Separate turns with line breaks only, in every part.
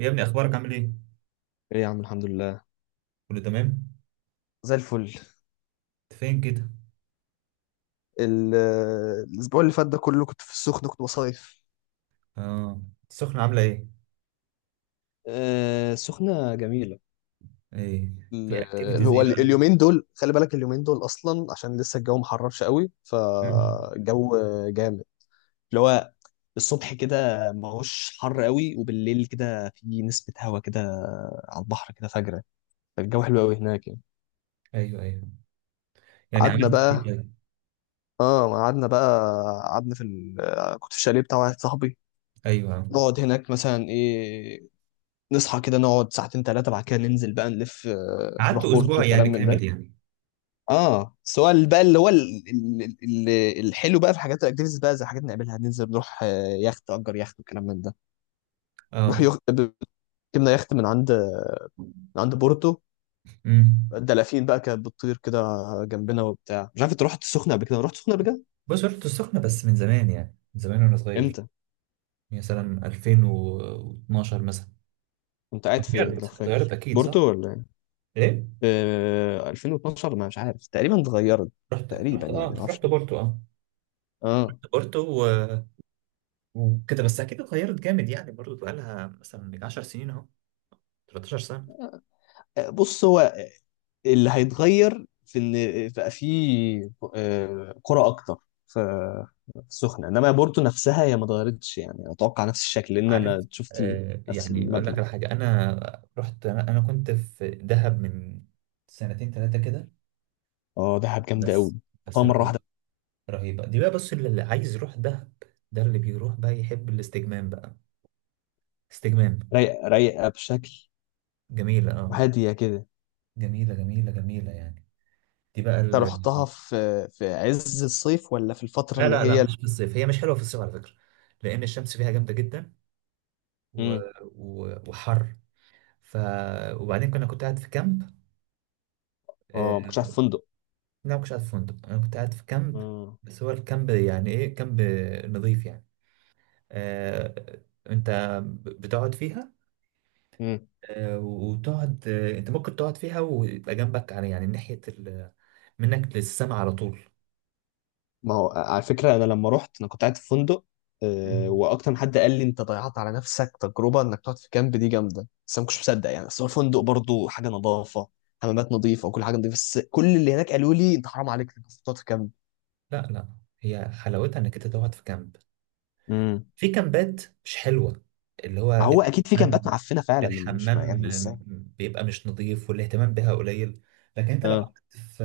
يا ابني، اخبارك عامل ايه؟
ايه يا عم، الحمد لله.
كله تمام.
زي الفل.
انت فين كده؟
ال- الاسبوع اللي فات ده كله كنت في السخنه، كنت بصيف.
اه. السخنة عاملة ايه؟
آه، سخنة جميلة.
ايه؟
ال-
في
اللي
اكتيفيتيز
هو
ايه بقى؟
اليومين دول، خلي بالك، اليومين دول اصلا عشان لسه الجو ما حررش قوي،
مم.
فالجو جامد. اللي هو الصبح كده ما هوش حر قوي، وبالليل كده في نسبة هوا كده على البحر كده فجرة، فالجو حلو قوي هناك يعني.
ايوه، ايوه. يعني
قعدنا
عملت ايه
بقى،
طيب؟
اه قعدنا بقى، قعدنا في كنت في الشاليه بتاع واحد صاحبي.
ايوه، آه.
نقعد هناك مثلا ايه، نصحى كده، نقعد ساعتين ثلاثة، بعد كده ننزل بقى نلف،
قعدت
نروح بورتو
اسبوع يعني
وكلام من ده.
كامل يعني؟
اه، سواء بقى اللي هو ال- الحلو بقى في حاجات الاكتيفيتيز بقى، زي حاجات نعملها ننزل نروح، يخت، اجر يخت وكلام من ده. نروح
اه.
يخت ركبنا يخت من عند بورتو.
امم.
الدلافين بقى كانت بتطير كده جنبنا وبتاع. مش عارف، انت رحت السخنة قبل كده؟ رحت السخنة قبل كده؟
بص، رحت السخنة بس من زمان، يعني من زمان وانا صغير.
امتى؟
يعني مثلا 2012 مثلا.
كنت قاعد فين لو
اتغيرت، اتغيرت
فاكر
اكيد، صح؟
بورتو ولا ايه؟
ايه.
في 2012، ما مش عارف، تقريبا اتغيرت.
رحت رحت
تقريبا
اه
يعني، ما اعرفش.
رحت بورتو، اه.
اه.
بورتو و- وكده بس. اكيد اتغيرت جامد، يعني برضه بقى لها مثلا 10 سنين اهو، 13 سنة.
بص هو اللي هيتغير في اللي بقى فيه آه، كرة أكتر، في في السخنة. إنما بورتو نفسها هي ما اتغيرتش يعني، أتوقع نفس الشكل، لأن
عارف،
أنا شفت نفس
يعني اقول لك
المبنى.
على حاجه. انا رحت انا أنا كنت في دهب من سنتين ثلاثه كده.
أه، دهب جامدة أوي.
بس
حطها
بس
مرة
رهيبه.
واحدة.
رهيبه دي بقى. بص، اللي عايز يروح دهب ده اللي بيروح بقى، يحب الاستجمام بقى. استجمام.
رايقة، رايقة بشكل،
جميله، اه،
وهادية كده.
جميله، جميله، جميله يعني. دي بقى
أنت
ال...
رحتها في في عز الصيف ولا في الفترة
لا،
اللي
لا، لا،
هي؟
مش في الصيف. هي مش حلوه في الصيف على فكره، لان الشمس فيها جامده جدا و...
امم.
وحر. ف وبعدين كنت قاعد في كامب، آه،
أه، ما كنتش عارف فندق.
لا، ما كنتش قاعد في فندق، انا كنت قاعد في كامب. بس هو الكامب يعني ايه؟ كامب نظيف يعني. آه. انت بتقعد فيها.
امم.
آه، وتقعد، انت ممكن تقعد فيها ويبقى جنبك على، يعني، ناحية منك للسما على طول.
ما هو على فكرة، أنا لما رحت أنا كنت قاعد في فندق، آه،
مم.
وأكتر من حد قال لي أنت ضيعت على نفسك تجربة إنك تقعد في كامب، دي جامدة، بس أنا ما كنتش مصدق يعني. أصل هو فندق برضه، حاجة نظافة، حمامات نظيفة وكل حاجة نظيفة، بس كل اللي هناك قالوا لي أنت حرام عليك إنك تقعد في كامب.
لا، لا، هي حلاوتها انك انت تقعد في كامب.
امم.
في كامبات مش حلوة، اللي
ما
هو
هو أكيد في كامبات
الحمام،
معفنة فعلا، أنا مش، ما
الحمام
يعني إزاي.
بيبقى مش نظيف والاهتمام بها قليل. لكن انت لو
اه.
قعدت في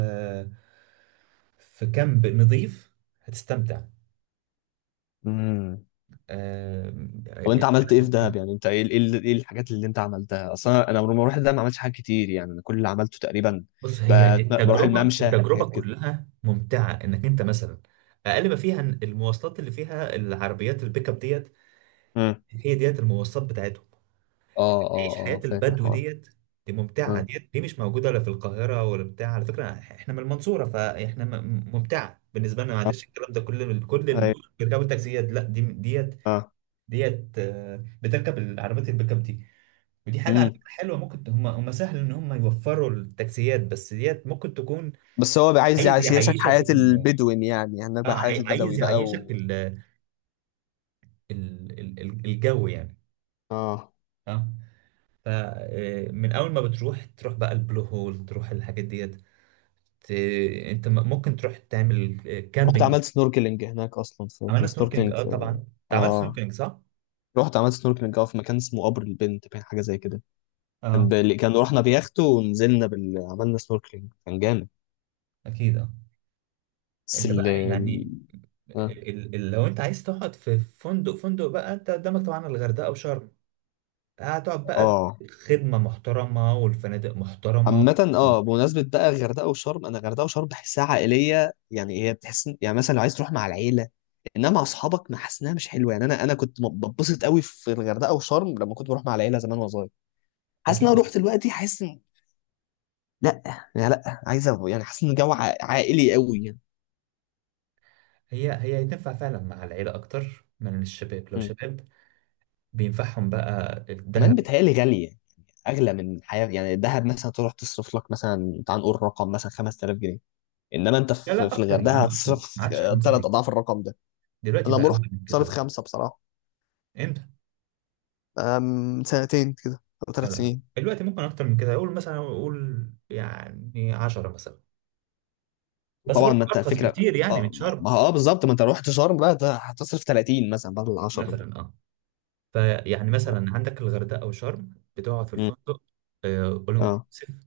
في كامب نظيف هتستمتع.
امم.
آم،
طب أنت عملت إيه في دهب يعني؟ أنت إيه الحاجات اللي أنت عملتها أصلا؟ أنا لما رحت دهب ما عملتش حاجات كتير يعني، أنا كل اللي عملته تقريبا
بص، هي
بروح
التجربة،
الممشى
التجربة
حاجات كده.
كلها ممتعة انك انت مثلا. اقل ما فيها إن المواصلات اللي فيها العربيات البيك اب ديت،
امم.
هي ديت المواصلات بتاعتهم.
اه اه
تعيش
اه،
حياة
فاكر
البدو
الحوار.
ديت، دي ممتعة
اه
ديت، دي مش موجودة لا في القاهرة ولا بتاع. على فكرة احنا من المنصورة، فاحنا ممتعة بالنسبة لنا،
اه،
معلش الكلام ده كل
ايوه،
بيركبوا التاكسيات، لا، دي ديت.
اه.
ديت، بتركب العربيات البيك اب دي. ودي حاجة على
امم.
فكرة حلوة، ممكن هم سهل ان هم يوفروا التاكسيات، بس ديت ممكن تكون.
بس هو بقى عايز
عايز
يعيشك
يعيشك
حياة
ال...
البدوين يعني، هناك بقى حياة البدوي
عايز
بقى
يعيشك
و...
الجو يعني.
اه.
اه. فمن اول ما بتروح، تروح بقى البلو هول، تروح الحاجات ديت. ت- انت ممكن تروح تعمل
رحت
كامبينج.
عملت سنوركلينج هناك اصلا، في
عملنا
كان
سنوركلينج،
سنوركلينج
اه،
في.
طبعا. انت عملت
اه،
سنوركلينج، صح؟
رحت عملت سنوركلينج اه في مكان اسمه قبر البنت، كان حاجه زي كده.
اه.
كان رحنا بيخت ونزلنا عملنا سنوركلينج، كان جامد.
اكيد، اه.
بس
انت بقى يعني،
اه.
لو انت عايز تقعد في فندق، فندق بقى انت قدامك طبعا الغردقه وشرم. هتقعد بقى
آه.
خدمه محترمه والفنادق محترمه.
عامة، اه، بمناسبة بقى غردقة وشرم، انا غردقة وشرم بحسها عائلية يعني، هي بتحس يعني مثلا لو عايز تروح مع العيلة. انما مع اصحابك ما حاسس انها مش حلوه يعني. انا كنت بتبسط قوي في الغردقه وشرم لما كنت بروح مع العيله زمان وانا صغير. حاسس ان
اكيد.
انا رحت دلوقتي حاسس ان... لا، يعني لا، عايز يعني حاسس ان الجو عائلي قوي يعني.
هي تنفع فعلا مع العيله اكتر من الشباب. لو
مم.
شباب، بينفعهم بقى
كمان
الذهب.
بيتهيألي غاليه يعني، اغلى من الحياه يعني. الدهب مثلا تروح تصرف لك مثلا، تعال نقول رقم مثلا 5000 جنيه، انما انت
لا،
في
لا،
في
اكتر يا
الغردقه
عم، اكتر،
هتصرف
ما عادش خمسه
ثلاث
دي.
اضعاف الرقم ده.
دلوقتي
انا
بقى
لما
أقل
رحت
من كده
صرف
ده.
خمسه بصراحه،
انت.
آه، من سنتين كده او
لا،
ثلاث
لا،
سنين.
دلوقتي ممكن اكتر من كده، اقول مثلا، اقول يعني 10 مثلا. بس
وطبعا
برضه
ما انت
ارخص
فكره.
بكتير يعني
اه،
من
ما
شرم.
هو اه، بالظبط، ما انت لو رحت شرم بقى ده هتصرف 30 مثلا بدل 10 دي.
مثلا، اه. فيعني مثلا عندك الغردقه او شرم بتقعد في
مم.
الفندق. اول
اه
انكلوسيف.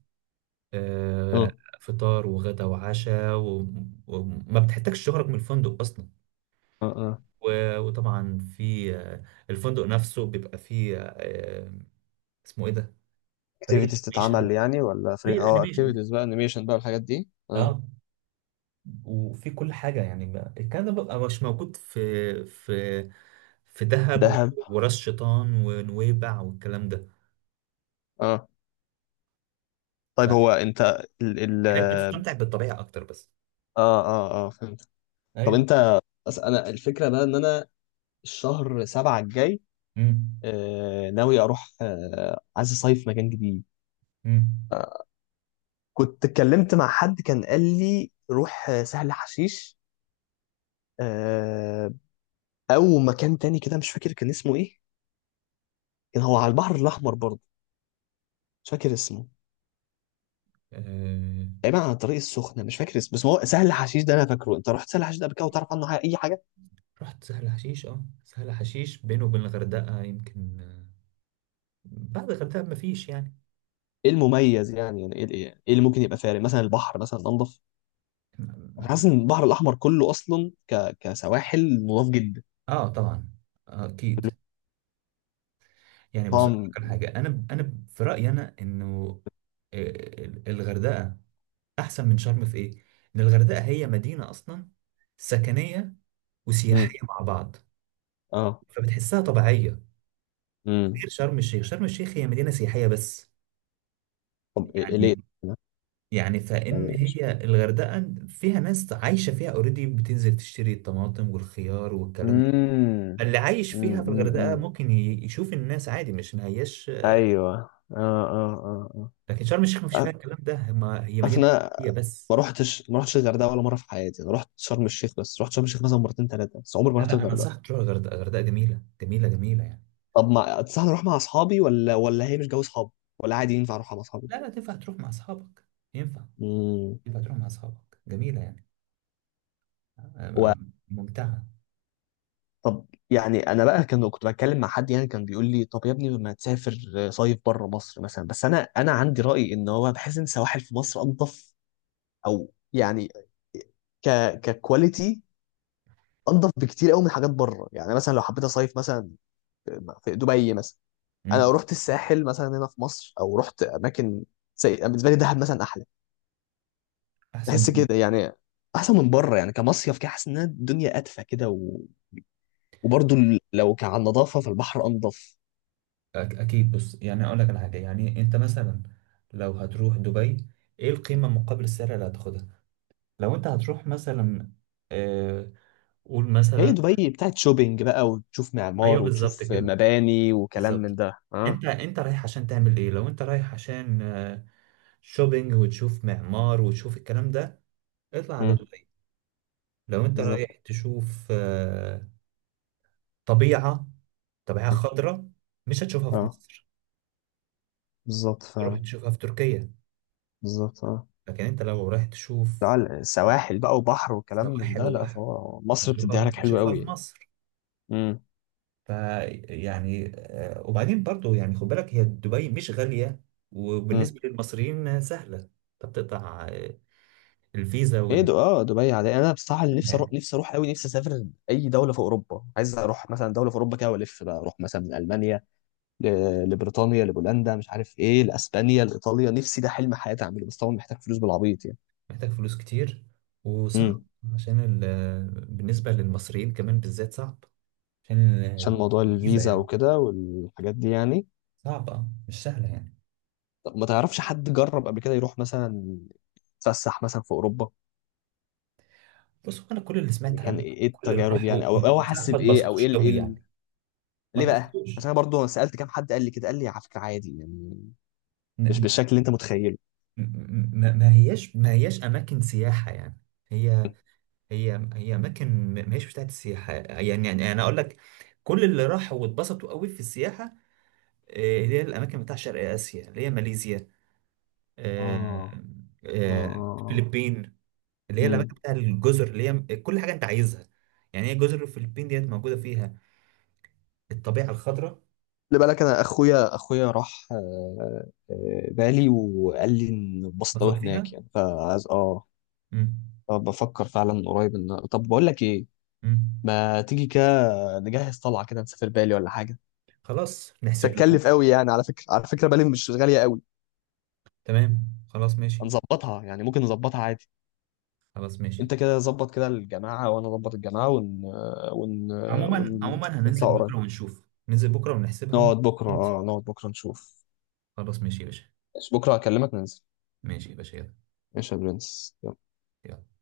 اه
فطار وغدا وعشاء وما بتحتاجش تخرج من الفندق اصلا.
اه اه،
و- وطبعا في، الفندق نفسه بيبقى فيه، اسمه ايه ده؟ فريق
اكتيفيتيز
الانيميشن،
تتعمل يعني، ولا
فريق
فري، اه
الانيميشن.
اكتيفيتيز بقى، انيميشن بقى، الحاجات دي اه.
اه. وفي كل حاجة يعني، الكلام ده بقى مش موجود في في دهب
دهب.
وراس شيطان ونويبع والكلام ده.
اه. طيب هو انت ال ال
فهناك بتستمتع بالطبيعة أكتر بس.
اه اه اه فهمت. طب
أيوة.
انت بس انا الفكره بقى ان انا الشهر سبعة الجاي،
امم.
آه ناوي اروح، آه عايز اصيف مكان جديد.
امم.
كنت اتكلمت مع حد كان قال لي روح، سهل حشيش، آه. او مكان تاني كده مش فاكر كان اسمه ايه، كان هو على البحر الاحمر برضه، مش فاكر اسمه.
آه.
تقريبا على طريق السخنه، مش فاكر اسمه، بس هو سهل حشيش ده انا فاكره. انت رحت سهل حشيش ده قبل كده وتعرف عنه حاجه، اي حاجه؟
رحت سهل حشيش، اه، سهل حشيش بينه وبين الغردقة يمكن، بعد الغردقة مفيش يعني.
ايه المميز يعني؟ يعني ايه ايه إيه اللي ممكن يبقى فارق؟ مثلا البحر مثلا انضف؟ أنا حاسس ان البحر الاحمر كله اصلا كسواحل نضاف جدا.
اه، طبعا. آه، اكيد. يعني بص، أقول
طبعا.
لك على حاجه. انا في رايي انا انه، آه، الغردقه احسن من شرم في ايه؟ ان الغردقه هي مدينه اصلا سكنيه
امم.
وسياحيه مع بعض،
اه.
فبتحسها طبيعيه.
امم.
غير شرم الشيخ. شرم الشيخ هي مدينه سياحيه بس
طب إيه إيه ليه؟
يعني. يعني فان
يعني مش...
هي الغردقه فيها ناس عايشه فيها اوريدي، بتنزل تشتري الطماطم والخيار والكلام ده.
امم،
اللي عايش
امم،
فيها في
امم،
الغردقه
أمم.
ممكن يشوف الناس عادي، مش ما هياش.
ايوه، اه. اه اه
لكن شرم الشيخ ما فيش فيها
اه.
الكلام ده، ما هي
عارف
مدينه
إن أنا
سياحيه
ما
بس.
رحتش ما رحتش الغردقه ولا مره في حياتي. انا رحت شرم الشيخ بس، رحت شرم الشيخ مثلا مرتين ثلاثه، بس عمري ما
لا،
رحت
لا، انا
الغردقه.
انصحك تروح الغردقه. الغردقه جميله، جميله، جميله يعني.
طب ما تنصحني اروح مع اصحابي ولا هي مش جو اصحابي، ولا عادي ينفع اروح مع اصحابي؟
لا، لا، تنفع تروح مع اصحابك. ينفع،
امم.
يبقى تروح مع اصحابك جميله يعني.
و...
آه، ممتعه.
طب يعني انا بقى كنت بتكلم مع حد يعني كان بيقول لي طب يا ابني ما تسافر، صيف بره مصر مثلا. بس انا عندي راي ان هو بحس ان سواحل في مصر انضف، او يعني ك ككواليتي انضف بكتير قوي من حاجات بره يعني. مثلا لو حبيت اصيف مثلا في دبي مثلا، انا لو
مم.
رحت الساحل مثلا هنا في مصر او رحت اماكن زي بالنسبه لي دهب مثلا احلى،
احسن
بحس
من-
كده يعني، احسن من بره يعني، كمصيف كده، حاسس انها الدنيا ادفى كده وبرضه لو كان على النظافه فالبحر انضف.
اكيد، بص يعني اقول لك على حاجه، يعني انت مثلا لو هتروح دبي، ايه القيمه مقابل السعر اللي هتاخدها؟ لو انت هتروح مثلا، آه قول
هي
مثلا.
دبي بتاعت شوبينج بقى، وتشوف
ايوه،
معمار
بالظبط
وتشوف
كده،
مباني وكلام
بالظبط.
من ده، اه.
انت رايح عشان تعمل ايه؟ لو انت رايح عشان، شوبينج وتشوف معمار وتشوف الكلام ده، اطلع على
امم.
دبي. لو انت رايح
بالظبط.
تشوف، طبيعة، طبيعة خضراء، مش هتشوفها في
اه،
مصر،
بالظبط
تروح
فعلا.
تشوفها في تركيا.
بالظبط، اه.
لكن انت لو رايح تشوف
لا، السواحل بقى وبحر وكلام من
سواحل
ده، لا
وبحر،
فهو مصر بتديها
هتشوفها،
لك حلو
هتشوفها
قوي
في
يعني.
مصر فيعني. وبعدين برضو يعني خد بالك، هي دبي مش غالية
امم.
وبالنسبة للمصريين سهلة، انت بتقطع الفيزا
ايه ده؟ اه دبي عادي. انا بصراحه اللي نفسي اروح،
يعني.
نفسي اروح قوي، نفسي اسافر اي دوله في اوروبا، عايز اروح مثلا دوله في اوروبا كده والف، بقى اروح مثلا من المانيا لبريطانيا، لبولندا، مش عارف ايه، لاسبانيا، لايطاليا. نفسي ده حلم حياتي اعمله، بس طبعا محتاج فلوس بالعبيط يعني.
محتاج فلوس كتير وصعب،
امم.
عشان ال... آه، بالنسبة للمصريين كمان بالذات صعب، عشان
عشان موضوع
الفيزا
الفيزا
يعني.
وكده والحاجات دي يعني.
صعبة مش سهلة يعني.
طب ما تعرفش حد جرب قبل كده يروح مثلا يتفسح مثلا في اوروبا
بص هو، انا كل اللي
يعني؟
سمعت
كان
عنه،
ايه
كل اللي
التجارب
راحوا
يعني، او
بصراحه
حس
ما
بايه، او ايه
اتبسطوش
إيه
قوي يعني. ما
ليه بقى؟
اتبسطوش.
عشان انا برضه سالت كام حد قال لي كده، قال لي على فكره عادي يعني، مش
ن-
بالشكل اللي انت متخيله.
ما هياش اماكن سياحه يعني. هي، هي اماكن، ما هيش بتاعت السياحه يعني. يعني انا اقول لك، كل اللي راحوا واتبسطوا قوي في السياحه، اللي هي الاماكن بتاع شرق اسيا، اللي هي ماليزيا، آه،
اه اه
آه،
اه.
الفلبين، اللي هي الاماكن
امم.
بتاع الجزر اللي هي كل حاجه انت عايزها يعني. هي جزر الفلبين ديت موجوده فيها الطبيعه الخضراء.
خلي بالك انا اخويا راح بالي وقال لي ان اتبسط
بسط
أوي
فيها.
هناك يعني، فعايز
مم.
بفكر فعلا قريب. ان طب بقول لك ايه،
مم.
ما تيجي كده، نجهز طلعه كده نسافر بالي ولا حاجه.
خلاص
مش
نحسب لها.
هتكلف قوي يعني على فكره، على فكره بالي مش غاليه قوي.
تمام، خلاص، ماشي.
هنظبطها يعني، ممكن نظبطها عادي.
خلاص، ماشي.
انت كده ظبط كده الجماعه وانا اظبط الجماعه ون...
عموما
ون...
عموما هننزل
نطلع قريب.
بكره ونشوف، ننزل بكرة ونحسبها
نقعد
ونشوف.
بكره،
انت.
نقعد بكره نشوف.
خلاص ماشي يا باشا.
بكره هكلمك ننزل.
ماشي يا باشا، يلا.
ايش يا برنس؟
يلا.